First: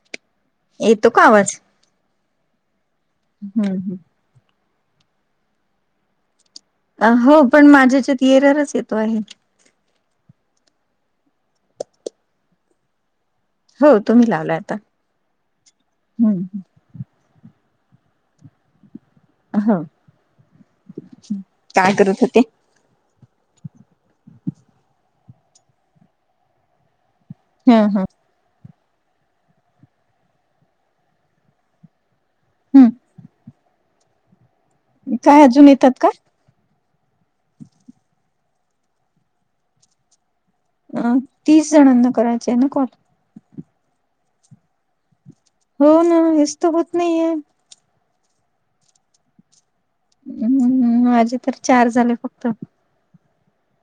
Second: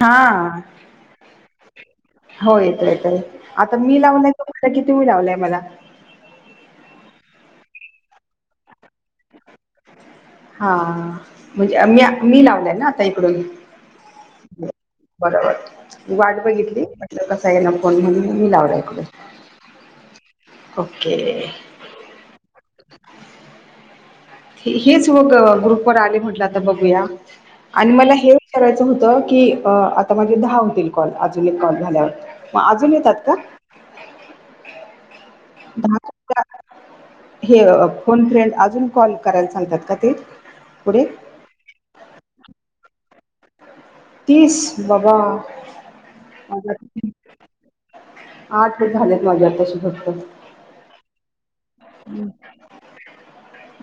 हां. येतो का आवाज? हो येतो येतोय आता हम्म. मी लावलाय की तुम्ही लावलाय मला? हो पण माझ्या याच्यात एररच येतो आहे. हां म्हणजे मी अ मी लावलंय ना आता इकडून हो तुम्ही लावला आता. बरोबर वाट हम्म बघितली. कसय ना फोन म्हणून मी लावला इकडून. हां ओके काय करत होते? हे हेचं मग अ गृपवर आले म्हटलं आता बघूया हं आणि हं मला हे विचारायचं होत की आता माझे दहा होतील कॉल अजून एक कॉल झाल्यावर म हं अजून येतात का? काय अजून येतात का? [unintelligible] हे फोन फ्रेंड अजून कॉल करायला सांगतात का ते? पुढे अ तीस जणांना करायच आहे ना कॉल. तीस! बाबा. हो ना हेच त होत नाही माझ्या आहेे. आठ झालेत माझ्या आताशी फक्त. हम्म हम्म हम्म माझे तर चार झाले फक्त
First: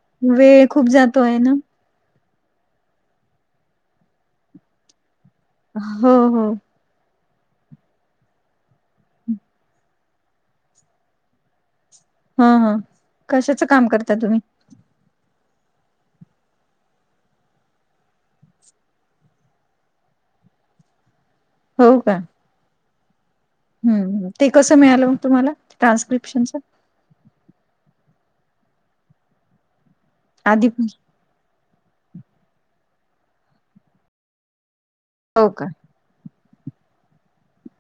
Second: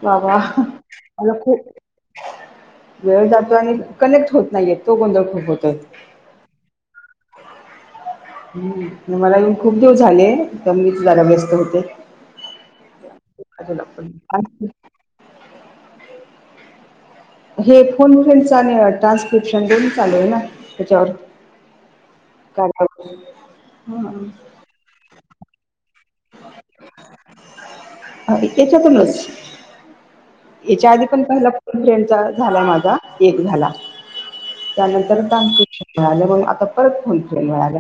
बाबा वेळ खूप जातो मला आहे ना. खूप वेळ जातोय आणि कनेक्ट होत नाहीयेत तो गोंधळ खूप होतो. हो हो. हम्म मला येऊन खूप दिवस झाले पण मीच जरा व्यस्त होते. हम्म हम्म कशाचं काम करता तुम्ही? आणि हे फोन फ्रेन्ड चा आणि ट्रान्स्क्रिप्शन दोन्ही चालू आहे ना त्याच्यावर. हो का? काल पासू हम्म हम्म ते कसं मिळालं मग तुम्हाला ट्रान्स्क्रिप्शनचं? अ इ येच्यातूनच. याच्या आधी पण पहिला फ्रेंडचा झाला माझा एक झाला त्यानंतर नंतर हो का? ट्रान्सस्क्रीप्शन मिळालं, मग आता परत फोन अ फ्रेंड मिळालं.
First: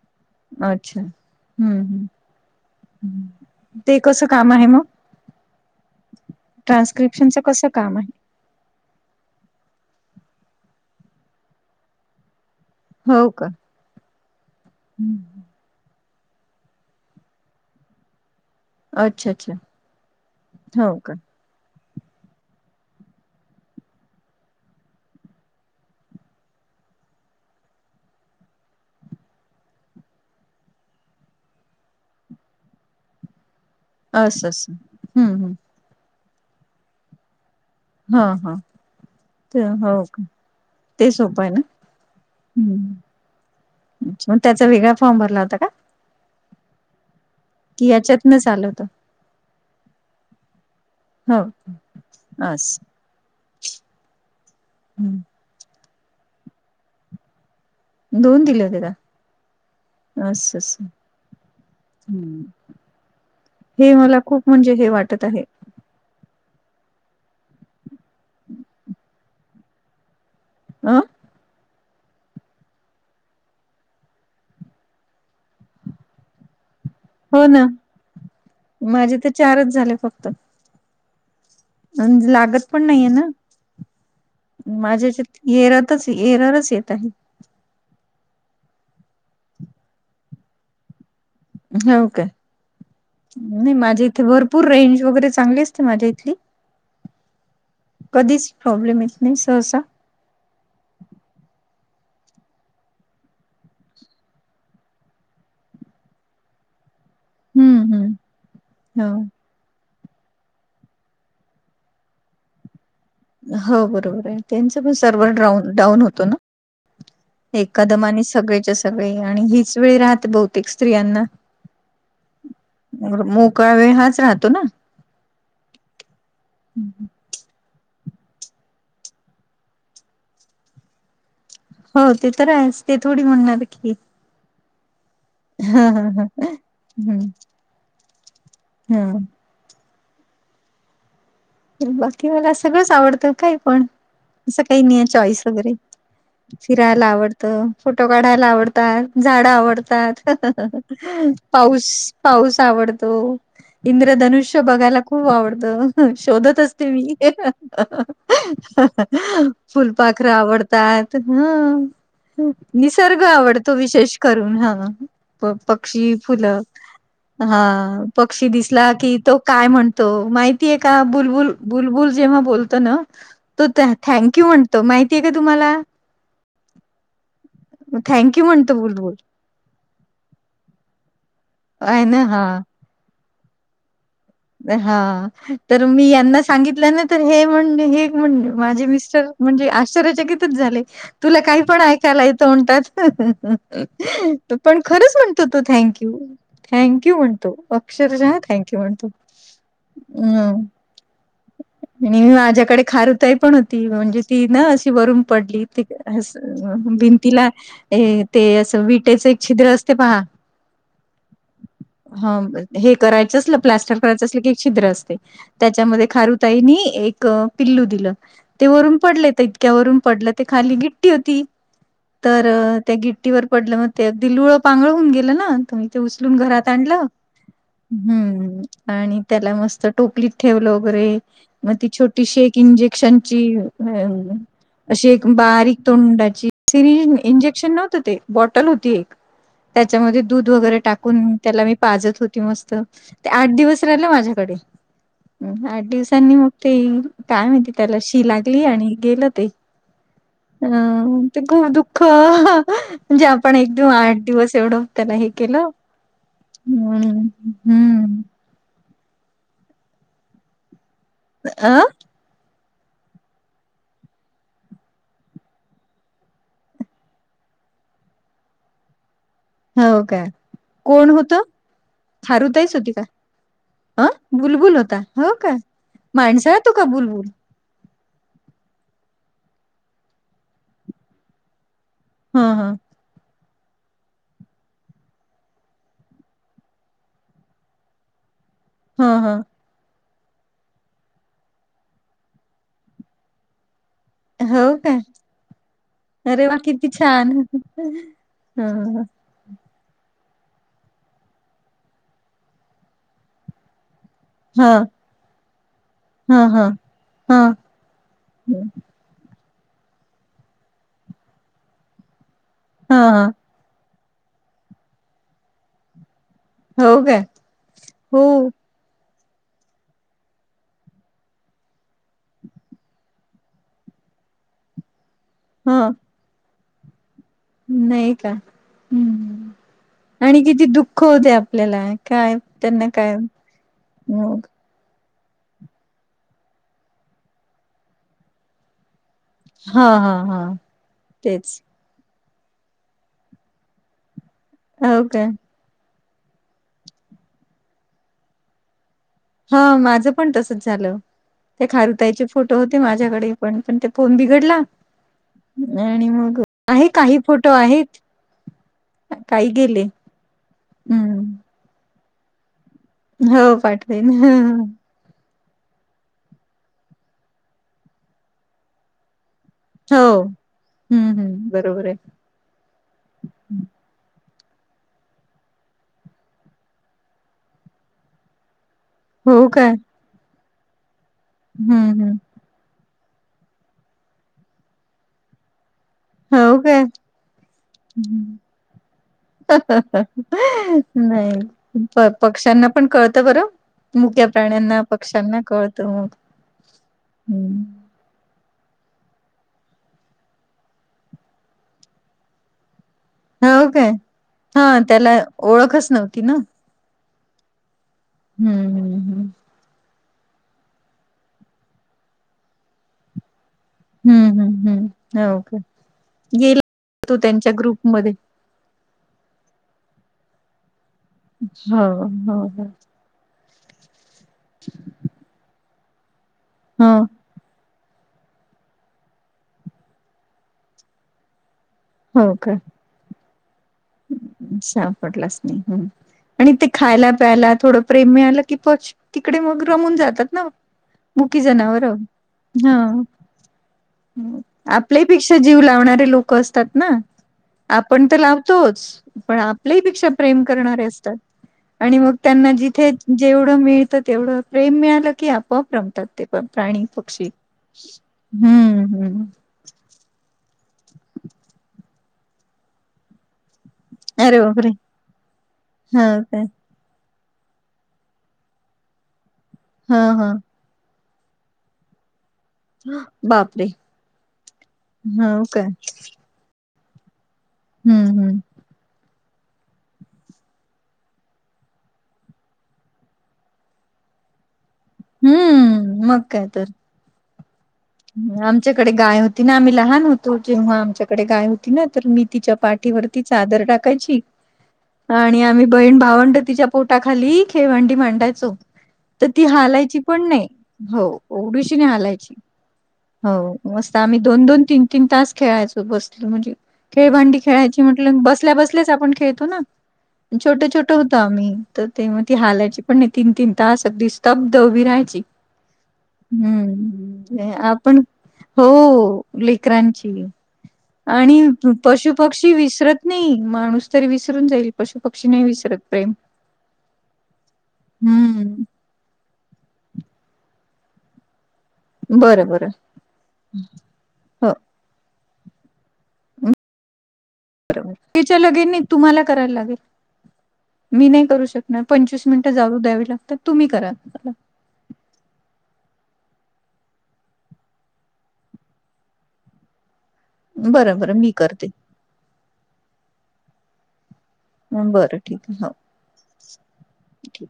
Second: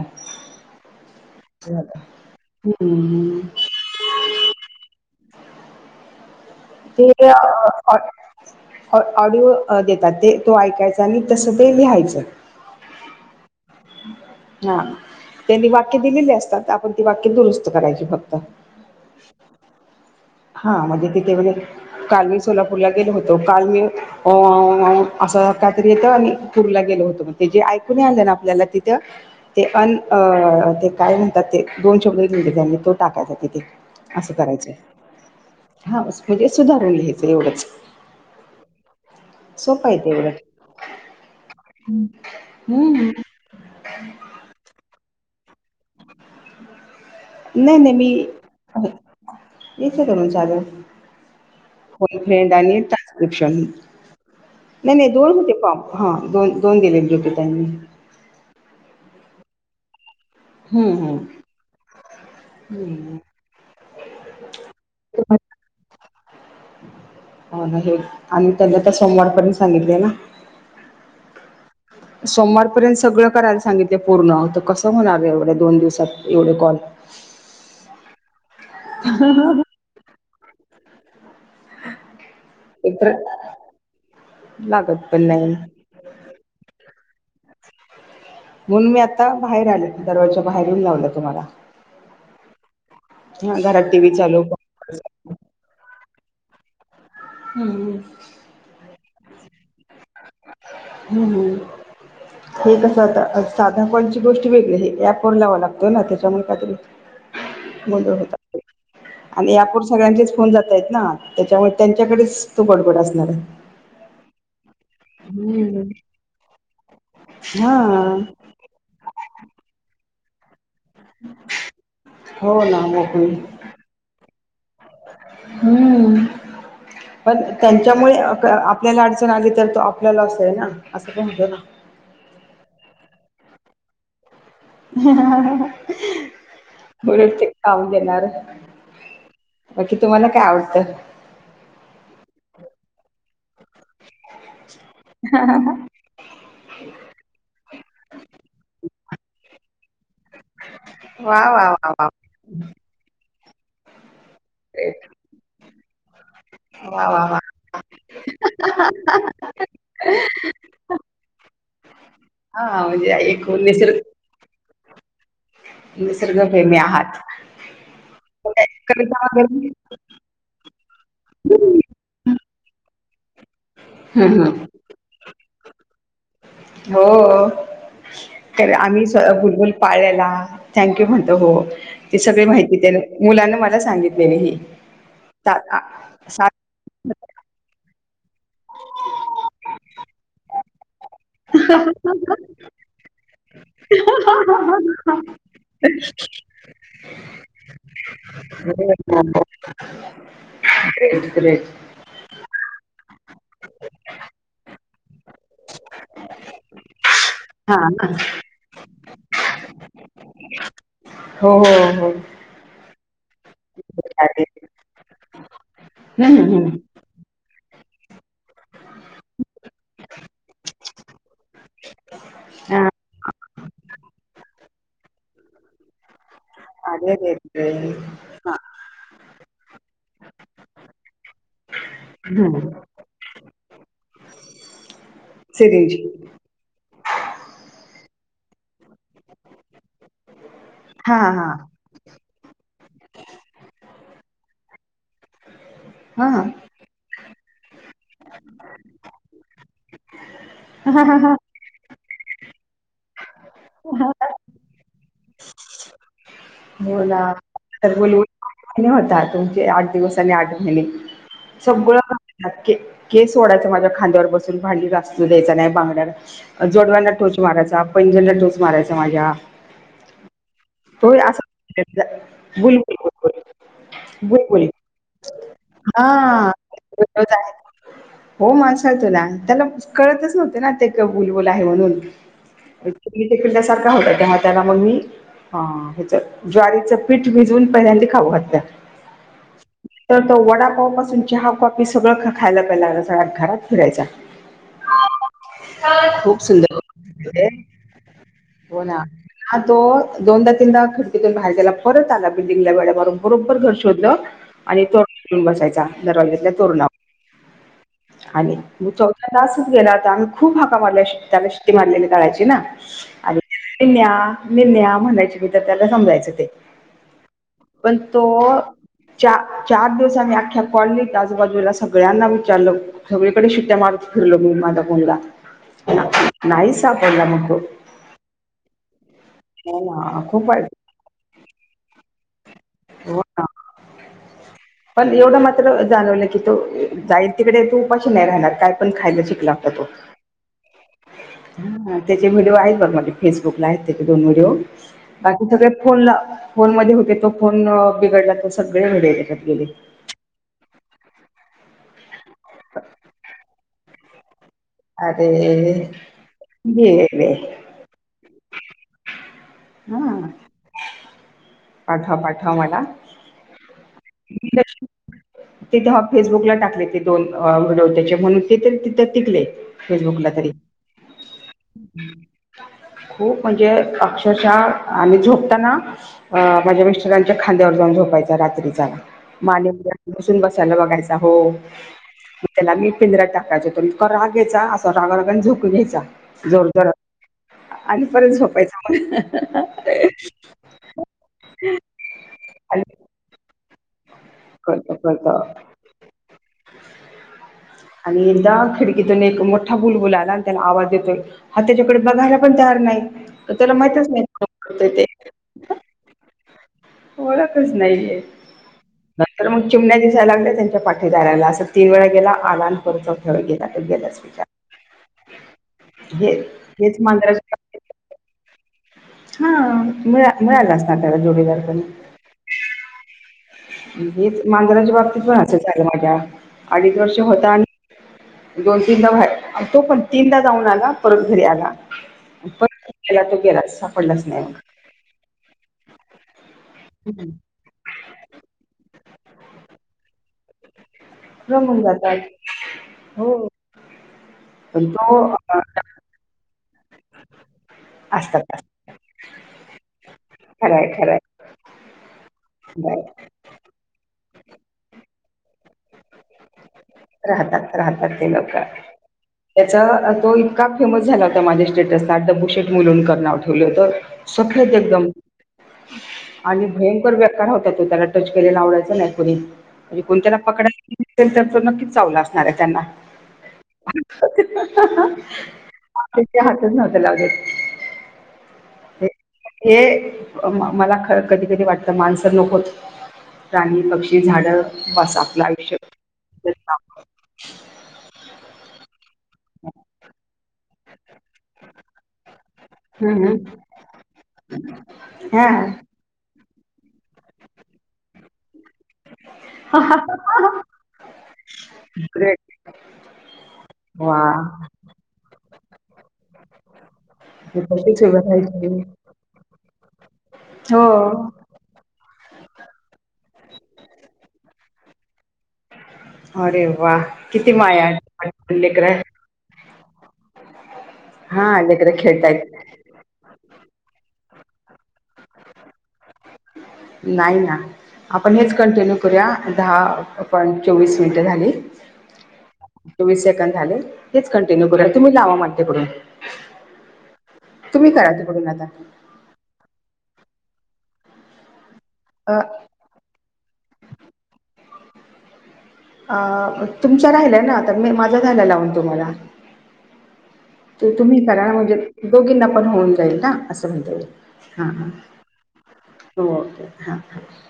अच्छा. हम्म हम्म. [unintelligible] ते कसं काम आहे मगं? ते ट्रान्स्क्रिप्शनचं कसं अ काम आहे? ट ऑडि ऑडिओ देतात ते तो ऐकायचा आणि तसं ते लिहायचं. हो का? हा त्यांनी वाक्य दिलेली असतात आपण ती वाक्य दुरुस्त करायची फक्त. अच्छा अच्छा. हा हो म्हणजे का ते तेवढे काल मी सोलापूरला गेलो होतो, काल मी ओ ओ ओ असं काहीतरी येतं आणि टूरला गेलो होतो म्हणून ते जे ऐकू नाही आलं ना आपल्याला तिथं ते अन अ ते काय म्हणतात ते दोन शब्द दिलेले त्यांनी तो टाकायचा तिथे. असं अस असच करायचं हम् ह हा म्हणजे सुधारून ल घहायचं एवढंच हा हा तर सोपं आहे हो का तेवढं ते सोपं आहे ना हम्म हम् च् मग त्याचा वेगळा फॉर्म भरला होता का नाही कि नाही मी याच्यातनच आलं होतं येतून चालू हो फ्रेंड आणि असं ट्रान्क्रिप्शन नाही नाही दोड हम्म होते पॉ हा दोन दोन दिलेले रोप त्यांांनी दोन दिले होते का अच्छा अच्छा हम्म हम्म हम्म हे मला खूप म्हणजे हे वाटत आहे हो हे आणि त्यांनी आता सोमवारपर्यंत सांगितलेय ना आम सोमवारपर्यंत सगळं करायला सांगितलं पूर्ण तर कसं होणार एवढ्या दोन दिवसात एवढे कॉल हो ना माझे तर चारच झाले फक्त लागत पण नाहीे एकतर ना लागत माझ्या पण नाही येरात च येरारच येत आहे म्हणून मी आता बाहेर आले दरवाजच्या बाहेर येऊन लावलं तुम्हाला हो काय हा नाही घरात टी माझे व्ही इथे चालू भरपूर रेंज वगैरे चांगलेच माझ्या इथली हम्म कधीच प्रॉब्लेम येत नाही सहसा हम्म हम हे कसं आता साधा कोणची गोष्टी वेगळी हे ऍप वर लावां लागतोय ना त्याच्यामुळे काहीतरी हम्म मज हम्म होता आणि यापूर सगळ्यांचेच फोन जात आहेत ना त्याच्यामुळे त्यांच्याकडेच तो गडबड असणार आहे हो बरोबर आहे त्यांच पण सर्वर डाउन हम्म. डाऊन होतो ना हा एकादम आणि सगळेच्या सगळे आणि हीच वेळी राहते बहुतेक स्त्रियांना हो ना मोकळी मोकळा वेळ हाच राहतो ना हम्म. पण त्यांच्यामुळे आपल्याला अडचण आली तर तो आपल्याला अस आहे ना असं पण होत ना हो ते तर आहेच ते थोडी म्हणणार की ह ह ह मुर हम्म ते काऊ देणार हा बाकी तुम्हाला काय आवडतं बाकी मला सगळंच आवडतं काय पण असं काही नाही आहे चॉईस वगैरे फिरायला आवडत फोटो काढायला आवडतात झाड आवडतात वा वा पाऊस वा वा पाऊस आवडत तो इंद्रधनुष्य बघायला ग्रेट खूप आवडतं शोधत असते वा मी वा वा फुलपाखर आवडतात ह हा म्हणजे निसर्ग एकूण आवडतो निसर्ग विशेष करून हा प पक्षी फुलं निसर्गप्रेमी आहात. हा पक्षी दिसला की कविता तो काय वगैरे म्हणतो माहि का बुलबुल बुलबुल जेव्हा बत ना त हं, थक यू हं. म्हणत त माहितीय का तुम्हाला हो थँक्यू त्या म्हणतो आम्ही बुलबुल. स्वः भुलबुल पाळलेला थँक यू म्हणतो हो आहे ना तेी सगळी हां माहिती त्या मुलांना मला सांगित हा तर मी यांना सात सांगित नंतर हे म्हण हे म्हण माझे मिस्टर म्हणजे आश्र्यचकितच झाले तुला काही पण ऐकायला येतं म्हणतात पण खरंच म्हणतो तो थँक यू थँंक यू म्हणतो अक्षरशहा थँक यू म्हणतो हंआ [unintelligible] नी मी माझ्याकडे खार ताई पण होती म्हणजे ती ना अशी वरून पडली ती अस म भिंतीला हा हे ते असं विटेचं एक छिद्र असते पहा [inaudible] हो हा हे करायचं असलं प्लास्टर करायचं असल की एक छिद्र असते त्याच्यामध्ये हम्म खारुताईनी हम्म एक पिल्लू दिलं. ते वरून पडले तर इतक्या वरून पडलं ते खाली गिट्टी होती. तर त्या गिट्टीवर पडलं मग ते अगदी लुळं पांगळ होऊन गेलं ना तर मी ते उचलून घरात आणलं अरे रे रे हा हम्म आणि त्याला मस्त टोपलीत ठेवलं. बरे मग ती छोटीशी एक इंजेक्शनची [unintelligible] अशी एक बारीक सिरिंज तोंडाची सिरी इंजेक्शन नव्हतं ते बॉटल होती एक त्याच्यामध्ये दूध वगैरे हा टाकून हा त्याला मी पाजत होती मस्त. ते आठ दिवस राहिल माझ्याकडे अम आठ हा दिवसांनी मग ते काय माहिती त्याला श ती लागली आणि गेलं ते. अ हा हा हा. ते खूप दुःख म्हणजे आपण एकदम आठ दिवस एवढं त्यांला हे केलं [inaudible] हो हम्म ना हम्म [unintelligible] होता तुमचे आठ दिवस आणि आठ महिने अ सगळं का के केस ओढायचा माझ्या खांद्यावर बसून भांडी घासू द्यायचा नाही बांगड्या जोडव्यांना टोच मारायचा, पैजण ला टोच मारायचा माझ्या हो का कोण तो होत? असा खारुताईच होती बुलबुल का? बुलबुल अ बुलबुल होता. हो का हा माणसाळतो का बुलबुल? वेगळंच आहे. हो माणसाळतो ना. त्याला कळतच नव्हते ना ते एक बुलबुल आहे म्हणून हा हा. अक्चुली एक पिल्ला सारखा होता तेव्हा त्याला मग मी हा ह्याच ज्वारीचं पीठ भिजवून पहिल्यांदी खाऊ घातल हा हा. तर तो वडापाव पासुन चहा कॉफी सगळं ख खायला प्यायला लागला सगळ्या घरात फिरायचा हो का. खूप अरे वा सुंदर किती छान होते. हं हो ना. हं. हा तो दोनदा तीनदा खिडकीतून बाहेर गेला परत आला बिल्डिंगला वेढा मारून बरोबर घर शोधलं ह आणि तोरण हुन बसायचा ह दरवाज्यातल्या ह तोरणा ह आणि हा चो त आसच गेला आता आम्ही खूप हाका मारल्या त्याला शिटी मारलेली कळायची ना हा. आणि निन्या निन्या म्हणायची मी तर त्याला समजायचं ते हो काय पण हो तो चा चार दिवस आम्ही अख्या कॉलनीत आजूबाजूला सगळ्यांना विचारलं सगळीकडे शिट्या मारत फिरलो मी माझा मुलगा हा. ना- नाही सापडला मग तो नाही का हो ना हम्म आणि खूप किती वाईट दुःख होते आपल्याला काय त्यांना काय हो ना मग पण एवढं मात्र जाणवलं की तो जाईल तिकडे तो उपाशी नाही राहणार काय पण खायला शिक ला होता हा तो. हा हा तेच [unintelligible] त्याचे व्हिडिओ आहेत बघ माझे फेसबुकला आहेत त्याचे दोन व्हिडिओ. हो काय बाकी सगळे फोनला फोन मध्ये होते तो फोन बिघडला तो सगळे व्हिडिओ त्याच्यात गेले. हा माझं पण तसच झालं ते खारुताईचे फोटो होते माझ्याकडे पण पण ते फोन बिघडला अरे आणि मग आहे काही गेले फोटो आहेत. कय गले हम्म पाठव पाठव मला हो पाठवे ना. तेिथे फेसबुकला टाकले ते दोन व्हिडिओ त्याचे म्हणून ते तिथे टिकले हो फेसबुकला तरी. हम्म हम्म बरोबर आहे खूप म्हणजे अक्षरशः आणि झोपताना अ माझ्या मिस्टरांच्या खांद्यावर जाऊन झोपायचा रात्रीचा. हो माने काय मध्ये घुसून बसायला बघायचा. राहो. हम्म हम्म त्याला मी पिंज्या टाकायच त. इतका राग यायचं. असा रागा रगाने झोके घ्यायचा. हो जोर काय जोर आणि हम्म. परत झोपायच म्हला नाही प पक्ष्यांना आणि पण कळतं बरं मुक्या प्राण्यांना कळतं पक्ष्यांना कळतं कळत तर हम्. आणि एकदा खिडकीतून एक मोठा बुलबुला आला आणि त्याला आवाज देतोय हा त्याच्याकडे बघायला पण तयार नाही. तर हाव त्याला काय माहितच नाही कोण हा बोलतंय ते त्याला ओळखच नव्हती ना. ओळखच नाही आहे. हम्म, हम्म नंतर मग चिमण्या दिसायलागले त्यांच्या पाठी दयला. असं तीन वेळा गेला आलान. करत हो गेला तर गेलाच हम्म जा. हम्म हम्म हो का हे गेला हेच तो त्यांच्या मांजराच्या बाबतीत ग्रुपमध्ये हा मिळा मिळाला असता त्याला जोडीदार पण. हा हा. हेच मांजराच्या बाबतीत पण असं झालं. माझ्या अडीच हं. वर्ष होता आणि दोन तीनदा बाहेर. तो पण तीनदा जाऊन आला. परत घरी आला हो आणि का पर गेला तो गेलाच सापडलाच नाही मग. सापडलाच नाही आणि ते खायला प्यायला थोडं प्रेम मिळालं की पच तिकडे मग रमून जातात ना. मुकी खरं म्हणून जनावर. जातात हा. हो पण तो आपल्यापेक्षा अ, जीव लावणारे लोक असतात ना. आपण तर लाव असतात असतात तोच पण आपल्याही पेक्षा प्रेम करणारे खरंय असतात. खरंय आणि मग त्यांना जिथे खरंय. जेवढं मिळतं तेवढं प्रेम मिळालं की आपोआप रमतात ते. प्राणी, पक्षी राहतात राहतात ते लोक हम्म हम्म. त्याचा तो इतका फेमस झाला होता माझ्या स्टेटसला. डब्बूशेट मुलूनकर नाव ठेवलं होतं. अरे बापरे सफद एकदम. हा काय आणि भयंकर बेकार होता तो. त्याला टच केलेला आवडायचा नाही कोणी. हा म्हणजे कोणी हा तेला पकडाल की तो त्याला नक्कीच चावला असत. नारे त्याना बापरे हो काय ते हातच नव्हंते लावले. हम्म. हम्म हे मला ख कधी कधी वाटतं. माणस नकोत. प्राणी, पक्षी, झाडं बस आपलं आयुष्य हम्म. मग काय तर. आमच्याकडे गाय होती ना. आम्ही लहान होतो. जेव्हा आमच्याकडे गाय होती ना तर मी तिच्या पाठीवरती हम्म हम्म चादर टाकायची आणि हा आम्ही बहीण भावंड तिच्या पोटाखाली. खेळवांडी मांडायचो. तर ती हालायची पण नाही. हो उभिषिणी हालायची. ग्रेट हो मस्त आम्ही वा! दोन दोन तीन तीन तास खेळायचो बसलो म्हणजे खेळ भांडी खेळायची तशीच म्हटल उभं बसल्या राहायची. बसल्याच आपण खेळतो ना छोटं छोट होतं हो. आम्ही. तर ते मग ती हालायची पण नाही तीन तीन तास अगदी स्तब्ध उभी राहायची. अरे वा किती हम्म माया आपण हो लेकर लेकरांची. आणि हा लेकर पशु पक्षी खेळतायत विसरत नाही माणूस तरी विसरून जाईल पशु पक्षी नाही विसरत प्रेम. नाही ना आपण हेच हम्म कंटिन्यू करूया दहा पॉ चोवीस मिनटं झाली. बरं बरं चोवीस सेकंद झाले. तेच हो कंटिन्यू कूरा तुम्ही लावा मतेकडून तुम्ही बरोबर करा त्याच्या तीकडून आता. लगेने तुम्हाला करायला लागेल मी नाही करू शकणार पंचवीस अ मिनिटं जाऊू द्यावी लागतात. तुम्ही करा. अ तुमच्या राहिल्या ना आता मी माझ्या झाला लावून तुम्हाला. तर बरं बरं तुम्ही मी करा ना करते म्हणजे दोघींना पण होऊन जाईल ना. असं म्हणता येईल. हा ह. बरं ठीक आहे हो ओके हां हां ठीक.